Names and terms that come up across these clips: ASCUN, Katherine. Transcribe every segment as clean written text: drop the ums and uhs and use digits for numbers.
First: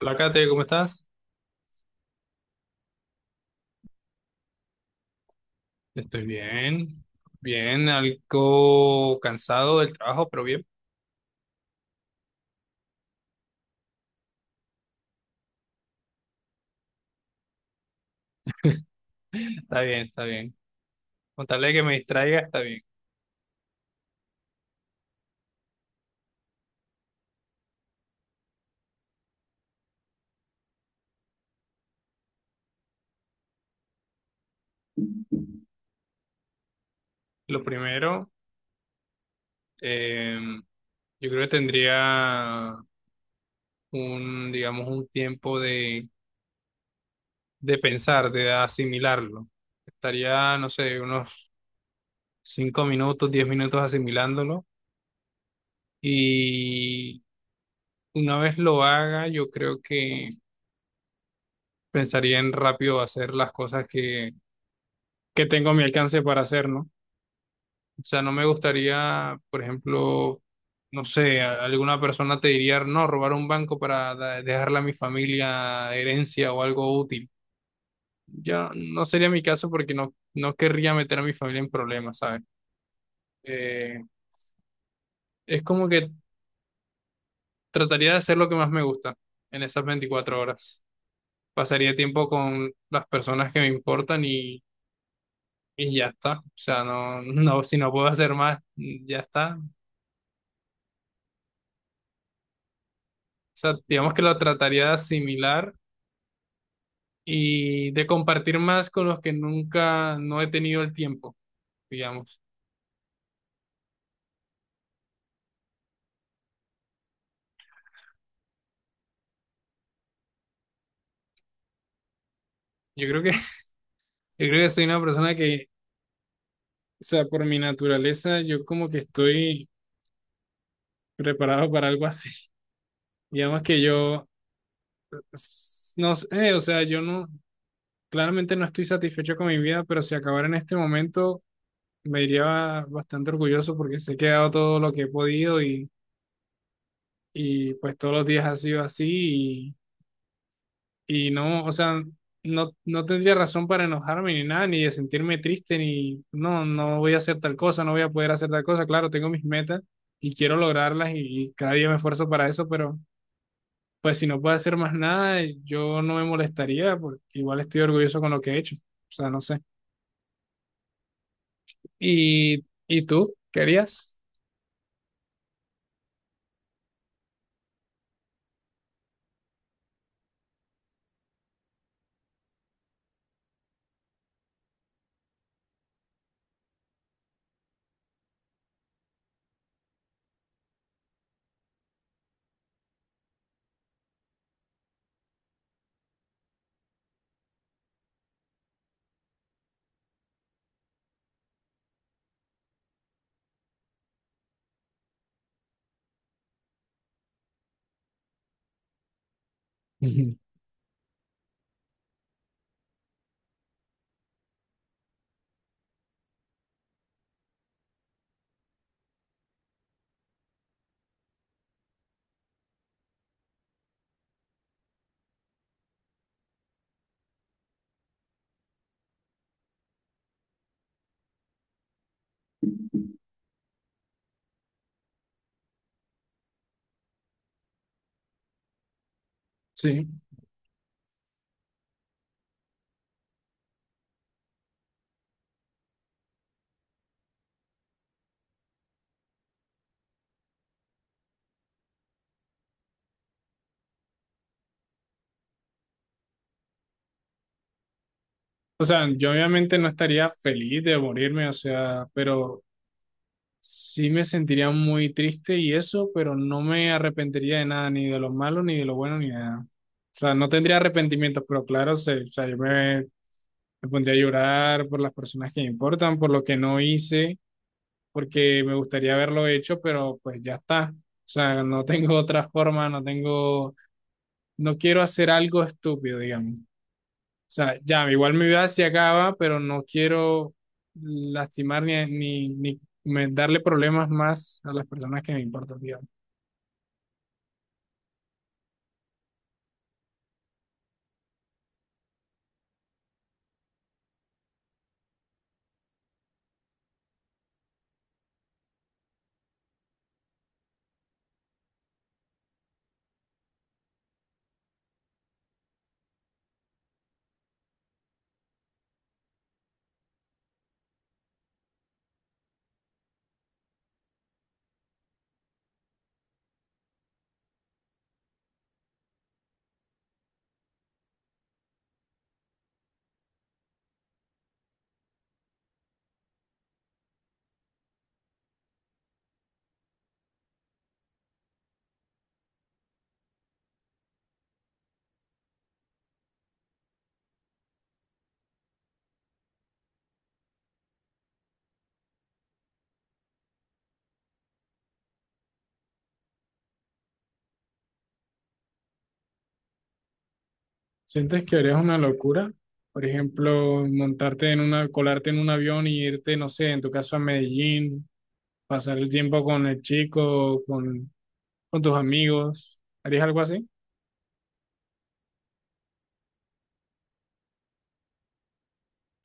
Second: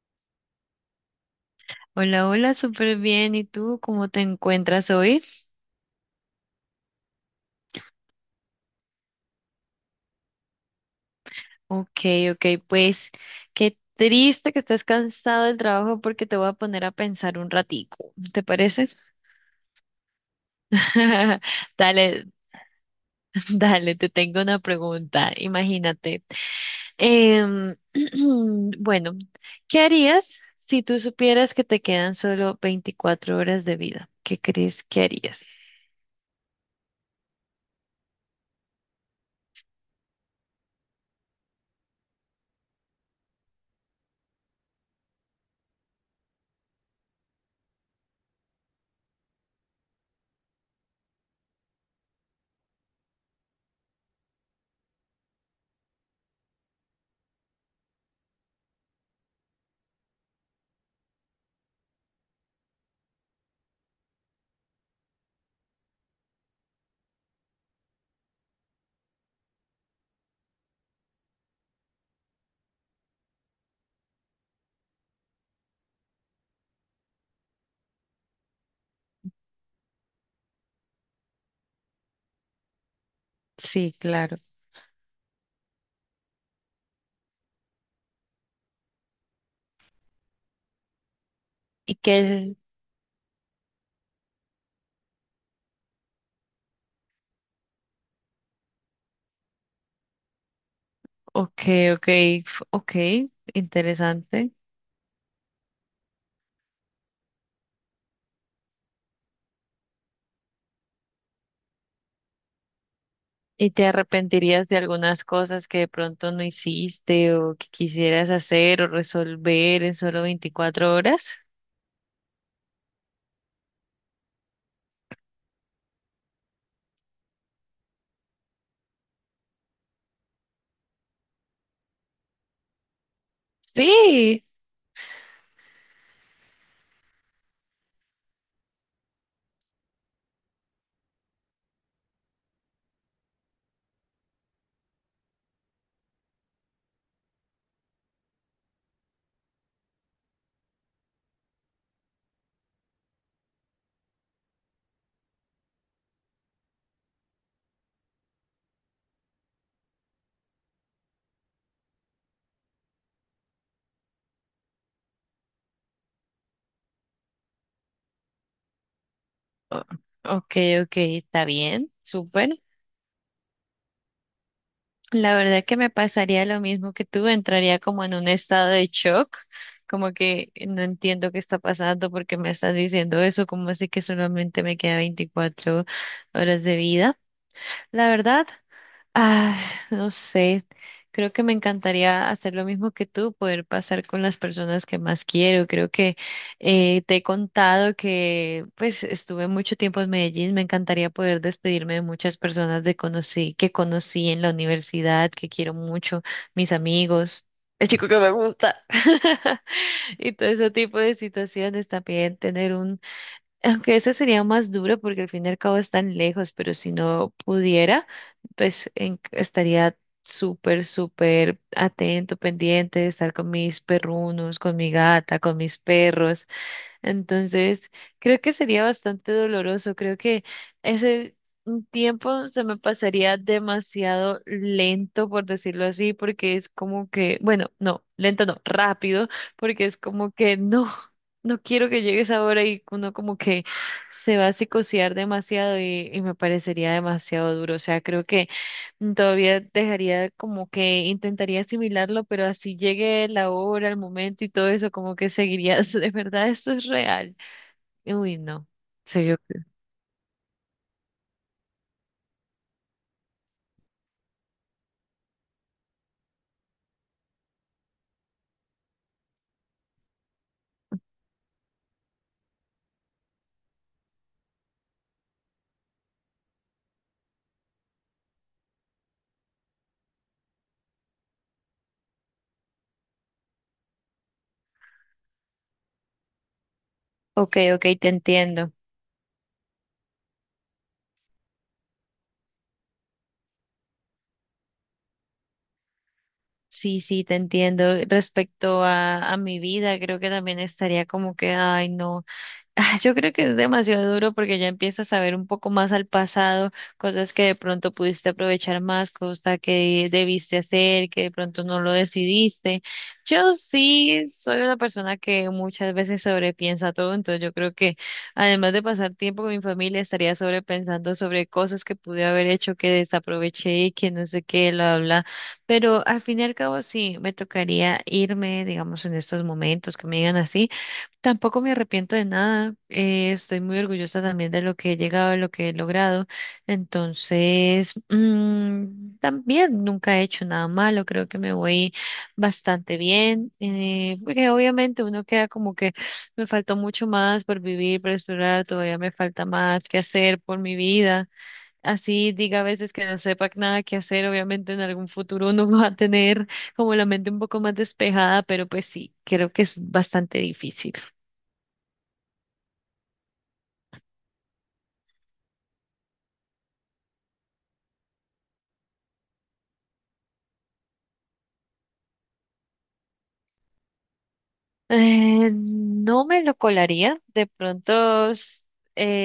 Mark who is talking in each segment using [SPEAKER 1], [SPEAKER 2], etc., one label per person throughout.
[SPEAKER 1] Hola Kate, ¿cómo estás?
[SPEAKER 2] Hola, hola, súper bien. ¿Y tú cómo te encuentras hoy?
[SPEAKER 1] Estoy bien, bien, algo cansado del trabajo, pero bien,
[SPEAKER 2] Ok, ok, pues qué triste que estés cansado del trabajo porque te voy a poner a pensar un ratico. ¿Te parece?
[SPEAKER 1] está bien, está bien. Con tal de que me
[SPEAKER 2] Dale,
[SPEAKER 1] distraiga, está bien.
[SPEAKER 2] dale, te tengo una pregunta. Imagínate. Em, bueno, ¿qué harías si tú supieras que te quedan solo 24 horas de vida? ¿Qué crees que harías?
[SPEAKER 1] Lo primero, eh, yo creo que tendría un, digamos, un tiempo de pensar, de asimilarlo. Estaría, no sé, unos 5 minutos, 10 minutos asimilándolo y una vez lo haga, yo creo que pensaría en rápido hacer las cosas que tengo a mi alcance para hacer, ¿no? O sea, no me gustaría, por ejemplo, no sé, alguna persona te diría, no, robar un banco para dejarle a mi familia herencia o algo útil. Yo no sería mi caso porque no, no querría meter a mi familia en problemas, ¿sabes?
[SPEAKER 2] Sí,
[SPEAKER 1] Eh,
[SPEAKER 2] claro.
[SPEAKER 1] es como que trataría de hacer lo que más me gusta en esas 24 horas. Pasaría
[SPEAKER 2] Y
[SPEAKER 1] tiempo
[SPEAKER 2] que,
[SPEAKER 1] con las personas que me importan y ya está. O sea, no, no, si no puedo hacer más, ya está.
[SPEAKER 2] ok, ok, ok,
[SPEAKER 1] O sea, digamos que lo
[SPEAKER 2] interesante.
[SPEAKER 1] trataría de asimilar y de compartir más con los que nunca no he tenido el tiempo, digamos.
[SPEAKER 2] ¿Y te arrepentirías de algunas cosas que de pronto no hiciste o que quisieras hacer o resolver en solo 24 horas?
[SPEAKER 1] Yo creo que, yo creo que soy una persona que, o sea, por mi naturaleza, yo como que estoy preparado para algo así. Digamos que yo,
[SPEAKER 2] Sí.
[SPEAKER 1] no sé, o sea, yo no, claramente no estoy satisfecho con mi vida, pero si acabara en este momento, me iría bastante orgulloso porque sé que he dado todo lo que he podido y pues todos los días ha sido así. Y no, o sea, no, no tendría razón para enojarme ni nada, ni de sentirme triste, ni no, no voy a hacer tal cosa, no voy a poder hacer tal cosa. Claro, tengo mis metas y quiero lograrlas y cada día me esfuerzo para eso, pero pues si no puedo hacer más nada, yo no me molestaría porque igual estoy orgulloso con lo que he hecho. O sea, no sé.
[SPEAKER 2] O- ok, ok, está bien, súper.
[SPEAKER 1] Y tú? ¿Querías?
[SPEAKER 2] La verdad que me pasaría lo mismo que tú, entraría como en un estado de shock, como que no entiendo qué está pasando porque me estás diciendo eso, como así que solamente me queda 24 horas de vida. La verdad. Ah, no sé, creo que me encantaría hacer lo mismo que tú, poder pasar con las personas que más quiero. Creo que te he contado que pues estuve mucho tiempo en Medellín, me encantaría poder despedirme de muchas personas que conocí en la universidad, que quiero mucho, mis amigos, el chico que me gusta. Y
[SPEAKER 1] Ujú.
[SPEAKER 2] todo ese tipo de situaciones. También tener un aunque eso sería más duro porque al fin y al cabo están lejos, pero si no pudiera, pues estaría súper, súper atento, pendiente de estar con mis perrunos, con mi gata, con mis perros. Entonces, creo que sería bastante doloroso. Creo que ese tiempo se me pasaría demasiado lento, por decirlo así, porque es como que, bueno, no, lento no, rápido, porque es
[SPEAKER 1] Sí.
[SPEAKER 2] como que no, no quiero que llegues ahora y uno como que se va a psicosear demasiado y me parecería demasiado duro. O sea, creo que todavía dejaría como que intentaría asimilarlo, pero así llegue la hora, el momento y todo eso, como que seguiría de verdad, esto es real. Uy, no.
[SPEAKER 1] O sea,
[SPEAKER 2] Sí,
[SPEAKER 1] yo
[SPEAKER 2] yo creo.
[SPEAKER 1] obviamente no estaría feliz de morirme, o sea, pero sí me sentiría muy triste y eso, pero no me arrepentiría de nada, ni de lo malo, ni de lo bueno, ni de nada. O sea, no tendría arrepentimientos, pero claro, o sea, yo me pondría a llorar por las personas que me importan, por lo que no hice, porque me gustaría haberlo hecho, pero pues ya está. O sea, no tengo otra forma, no tengo, no quiero hacer algo estúpido, digamos. O
[SPEAKER 2] Ok,
[SPEAKER 1] sea,
[SPEAKER 2] ok, te
[SPEAKER 1] ya, igual mi vida
[SPEAKER 2] entiendo.
[SPEAKER 1] se acaba, pero no quiero lastimar ni darle problemas más a las personas que me importan, digamos.
[SPEAKER 2] Sí, sí, te entiendo. Respecto a mi vida, creo que también estaría como que, ay, no. Ah, yo creo que es demasiado duro porque ya empiezas a ver un poco más al pasado, cosas que de pronto pudiste aprovechar más, cosas que debiste hacer, que de pronto no lo decidiste. Yo sí soy una persona que muchas veces sobrepiensa todo, entonces yo creo que además de pasar tiempo con mi familia, estaría sobrepensando sobre cosas que pude haber hecho, que desaproveché y que no sé qué, bla bla. Pero al fin y al cabo sí, me tocaría irme, digamos, en estos momentos que me digan así. Tampoco me arrepiento de nada, estoy muy orgullosa también de lo que he llegado, de lo que he logrado, entonces también nunca he hecho nada malo, creo que me voy bastante bien, porque obviamente uno queda como que me faltó mucho más por vivir, por explorar, todavía me falta más que hacer por mi vida, así diga a veces que no sepa nada que hacer, obviamente en algún futuro uno va a tener como la mente un poco más despejada, pero pues sí, creo que es bastante difícil.
[SPEAKER 1] ¿Sientes que harías una locura? Por ejemplo, montarte en una, colarte en un avión y irte, no sé, en tu caso a Medellín, pasar el tiempo con el chico, con tus amigos. ¿Harías algo así?
[SPEAKER 2] No me lo colaría, de pronto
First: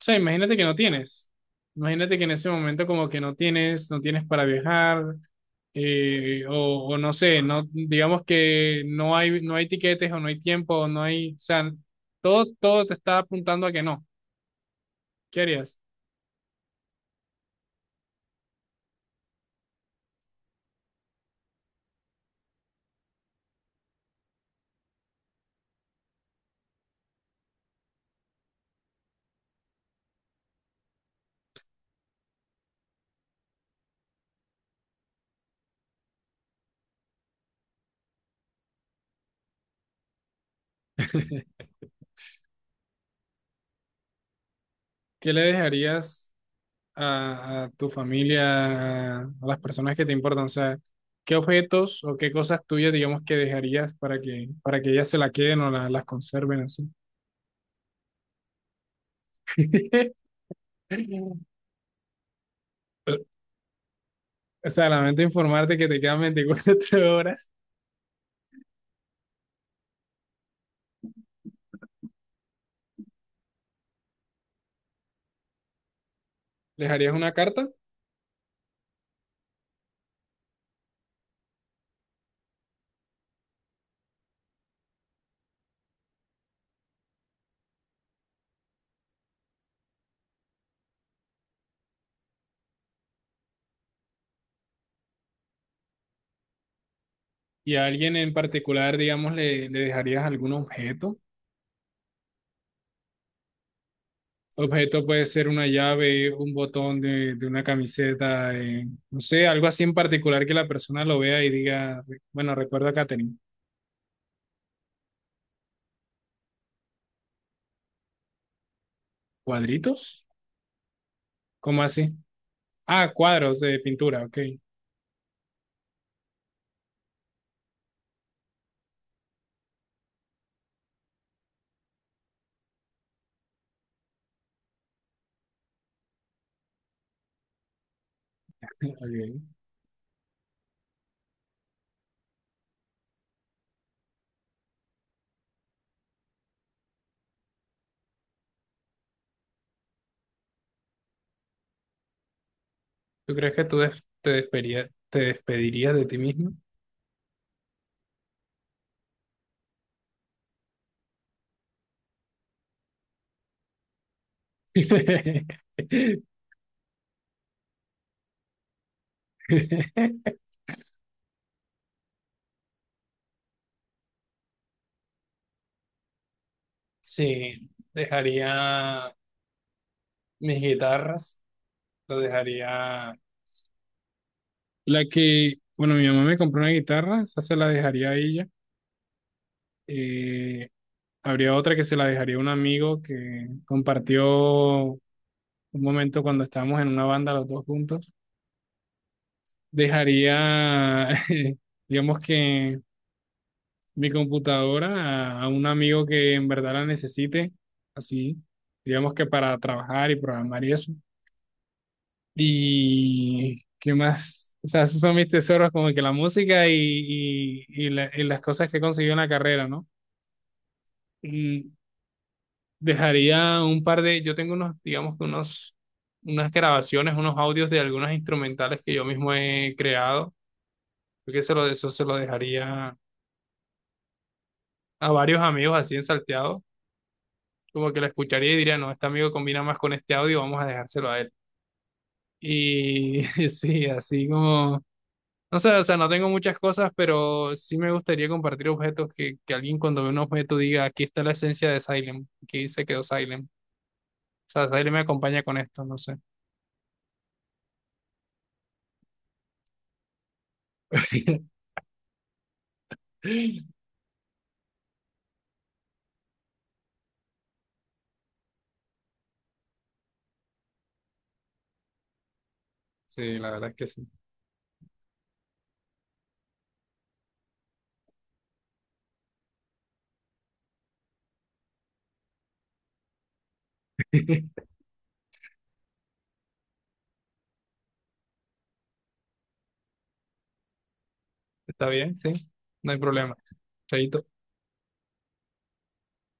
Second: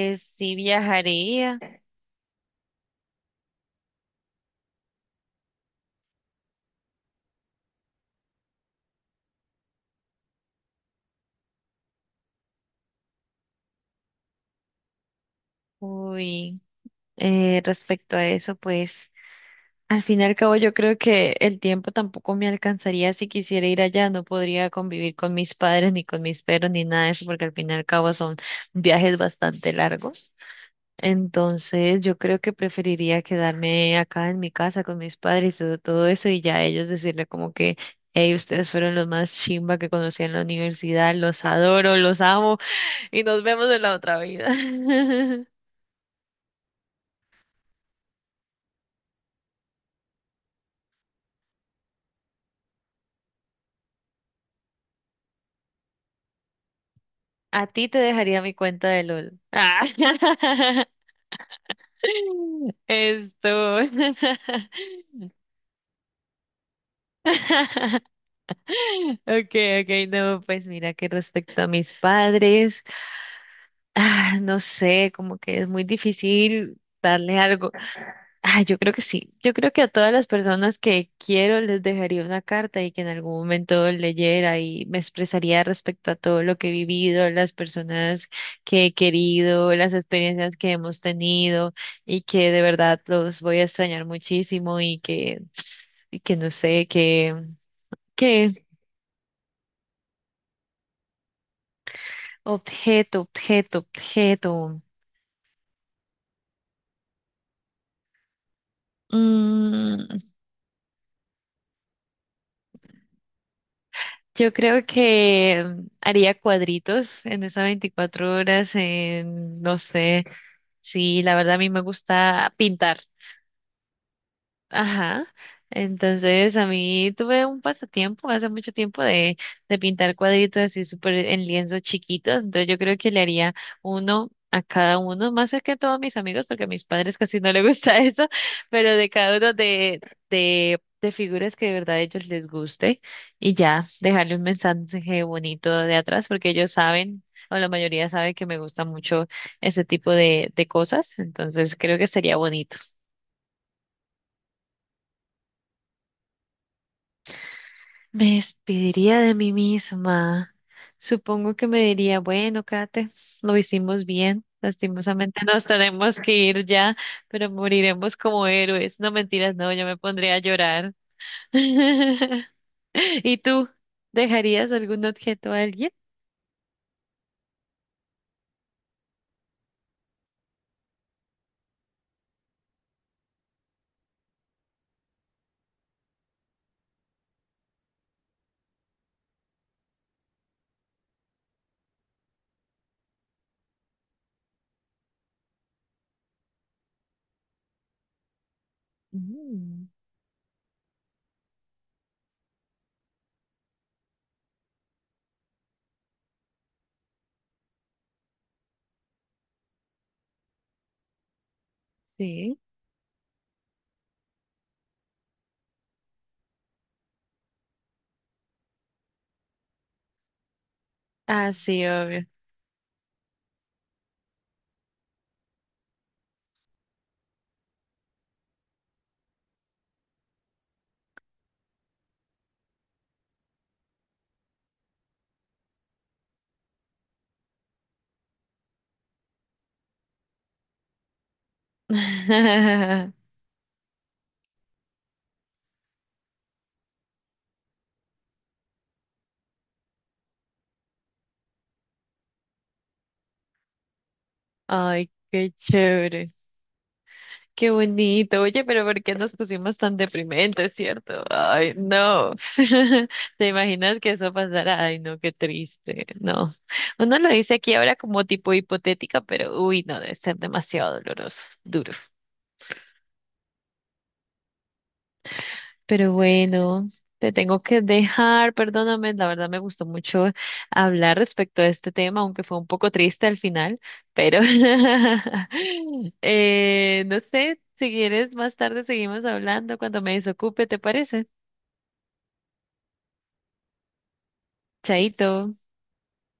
[SPEAKER 1] O sea,
[SPEAKER 2] sí
[SPEAKER 1] imagínate que no tienes.
[SPEAKER 2] viajaría.
[SPEAKER 1] Imagínate que en ese momento como que no tienes, no tienes para viajar, o, no sé, no, digamos que no hay, no hay tiquetes o no hay tiempo, o no hay, o sea, todo te está apuntando a que no. ¿Qué harías?
[SPEAKER 2] Uy, respecto a eso, pues al fin y al cabo yo creo que el tiempo tampoco me alcanzaría si quisiera ir allá, no podría convivir con mis padres ni con mis perros ni nada de eso, porque al fin y al cabo son viajes bastante largos. Entonces, yo creo que preferiría quedarme acá en mi casa con mis padres y todo eso y ya ellos decirle como que, hey, ustedes fueron los más chimba que conocí en la universidad, los adoro, los amo y nos vemos en la otra vida.
[SPEAKER 1] ¿Qué le dejarías a tu familia, a las personas que te importan? O sea, ¿qué objetos o qué cosas tuyas, digamos, que dejarías para que ellas se la queden o las conserven así?
[SPEAKER 2] A ti te dejaría mi cuenta de LOL. Ah. Esto.
[SPEAKER 1] O sea, lamento informarte que te quedan 24 horas.
[SPEAKER 2] Okay, okay, no, pues mira que respecto a mis padres. Ah, no sé, como que es muy difícil
[SPEAKER 1] ¿Les harías una
[SPEAKER 2] darle
[SPEAKER 1] carta?
[SPEAKER 2] algo. Ah, yo creo que sí. Yo creo que a todas las personas que quiero les dejaría una carta y que en algún momento leyera y me expresaría respecto a todo lo que he vivido, las personas que he querido, las experiencias que hemos tenido y que de verdad los voy a extrañar muchísimo y que no sé, que,
[SPEAKER 1] Y a alguien en
[SPEAKER 2] que
[SPEAKER 1] particular, digamos, le dejarías algún objeto.
[SPEAKER 2] objeto, objeto, objeto.
[SPEAKER 1] Objeto puede ser una llave, un botón de una camiseta, no sé, algo así en
[SPEAKER 2] Mm,
[SPEAKER 1] particular que la persona lo vea y diga, bueno, recuerdo a Katherine,
[SPEAKER 2] Yo creo que haría cuadritos en esas 24 horas, en, no
[SPEAKER 1] ¿cuadritos?
[SPEAKER 2] sé, sí, la verdad a mí me
[SPEAKER 1] ¿Cómo así?
[SPEAKER 2] gusta pintar.
[SPEAKER 1] Ah, cuadros de pintura, ok.
[SPEAKER 2] Ajá. Entonces, a mí tuve un pasatiempo hace mucho tiempo de pintar cuadritos así súper en lienzos chiquitos. Entonces, yo creo que le haría uno a cada uno, más que a todos mis amigos, porque a mis padres casi no les gusta eso, pero de cada uno
[SPEAKER 1] Ok.
[SPEAKER 2] de, de figuras que de verdad a ellos les guste. Y ya, dejarle un mensaje bonito de atrás, porque ellos saben, o la mayoría sabe que me gusta mucho ese tipo de cosas. Entonces, creo que sería bonito.
[SPEAKER 1] ¿Tú crees que tú te despedirías de ti mismo?
[SPEAKER 2] Me despediría de mí misma. Supongo que me diría, bueno, Kate, lo hicimos bien. Lastimosamente nos tenemos que ir ya, pero moriremos como héroes. No mentiras, no, yo me pondría a llorar. ¿Y tú dejarías algún objeto a alguien?
[SPEAKER 1] Sí, dejaría mis guitarras, las dejaría... La que, bueno, mi mamá me compró una guitarra, esa se la dejaría a ella. Eh, habría otra que se la dejaría a un amigo que compartió un momento cuando estábamos en una banda los dos juntos.
[SPEAKER 2] Mm,
[SPEAKER 1] Dejaría, digamos que mi computadora a un amigo que en verdad la necesite, así, digamos que para trabajar y programar y eso.
[SPEAKER 2] sí.
[SPEAKER 1] Y qué más, o sea, esos son mis tesoros, como que la música y, y las cosas que he conseguido en la carrera, ¿no?
[SPEAKER 2] Ah,
[SPEAKER 1] Y
[SPEAKER 2] sí, obvio.
[SPEAKER 1] dejaría un par de, yo tengo unos, digamos que unos, unas grabaciones, unos audios de algunas instrumentales que yo mismo he creado. Creo que se lo, eso se lo dejaría a varios amigos así en salteado, como que lo escucharía y diría, no, este amigo combina más con este audio, vamos a dejárselo a él. Y sí, así como... No sé, o sea, no tengo muchas cosas, pero sí me gustaría compartir objetos que alguien cuando ve un objeto diga, aquí está la esencia de Silent, aquí se quedó Silent. O sea, Silent me
[SPEAKER 2] Ay,
[SPEAKER 1] acompaña
[SPEAKER 2] qué
[SPEAKER 1] con esto, no sé.
[SPEAKER 2] chévere. Qué bonito. Oye, pero ¿por qué nos pusimos tan deprimentes, cierto? Ay, no. ¿Te imaginas que eso pasara? Ay, no, qué triste. No. Uno lo dice aquí ahora como tipo hipotética, pero uy, no, debe ser demasiado doloroso, duro.
[SPEAKER 1] Sí, la verdad es que sí.
[SPEAKER 2] Pero bueno, te tengo que dejar, perdóname, la verdad me gustó mucho hablar respecto a este tema, aunque fue un poco triste al final, pero no sé, si quieres más tarde seguimos hablando cuando me desocupe, ¿te parece?
[SPEAKER 1] Está bien, sí, no hay problema. Chaito.
[SPEAKER 2] Chaito.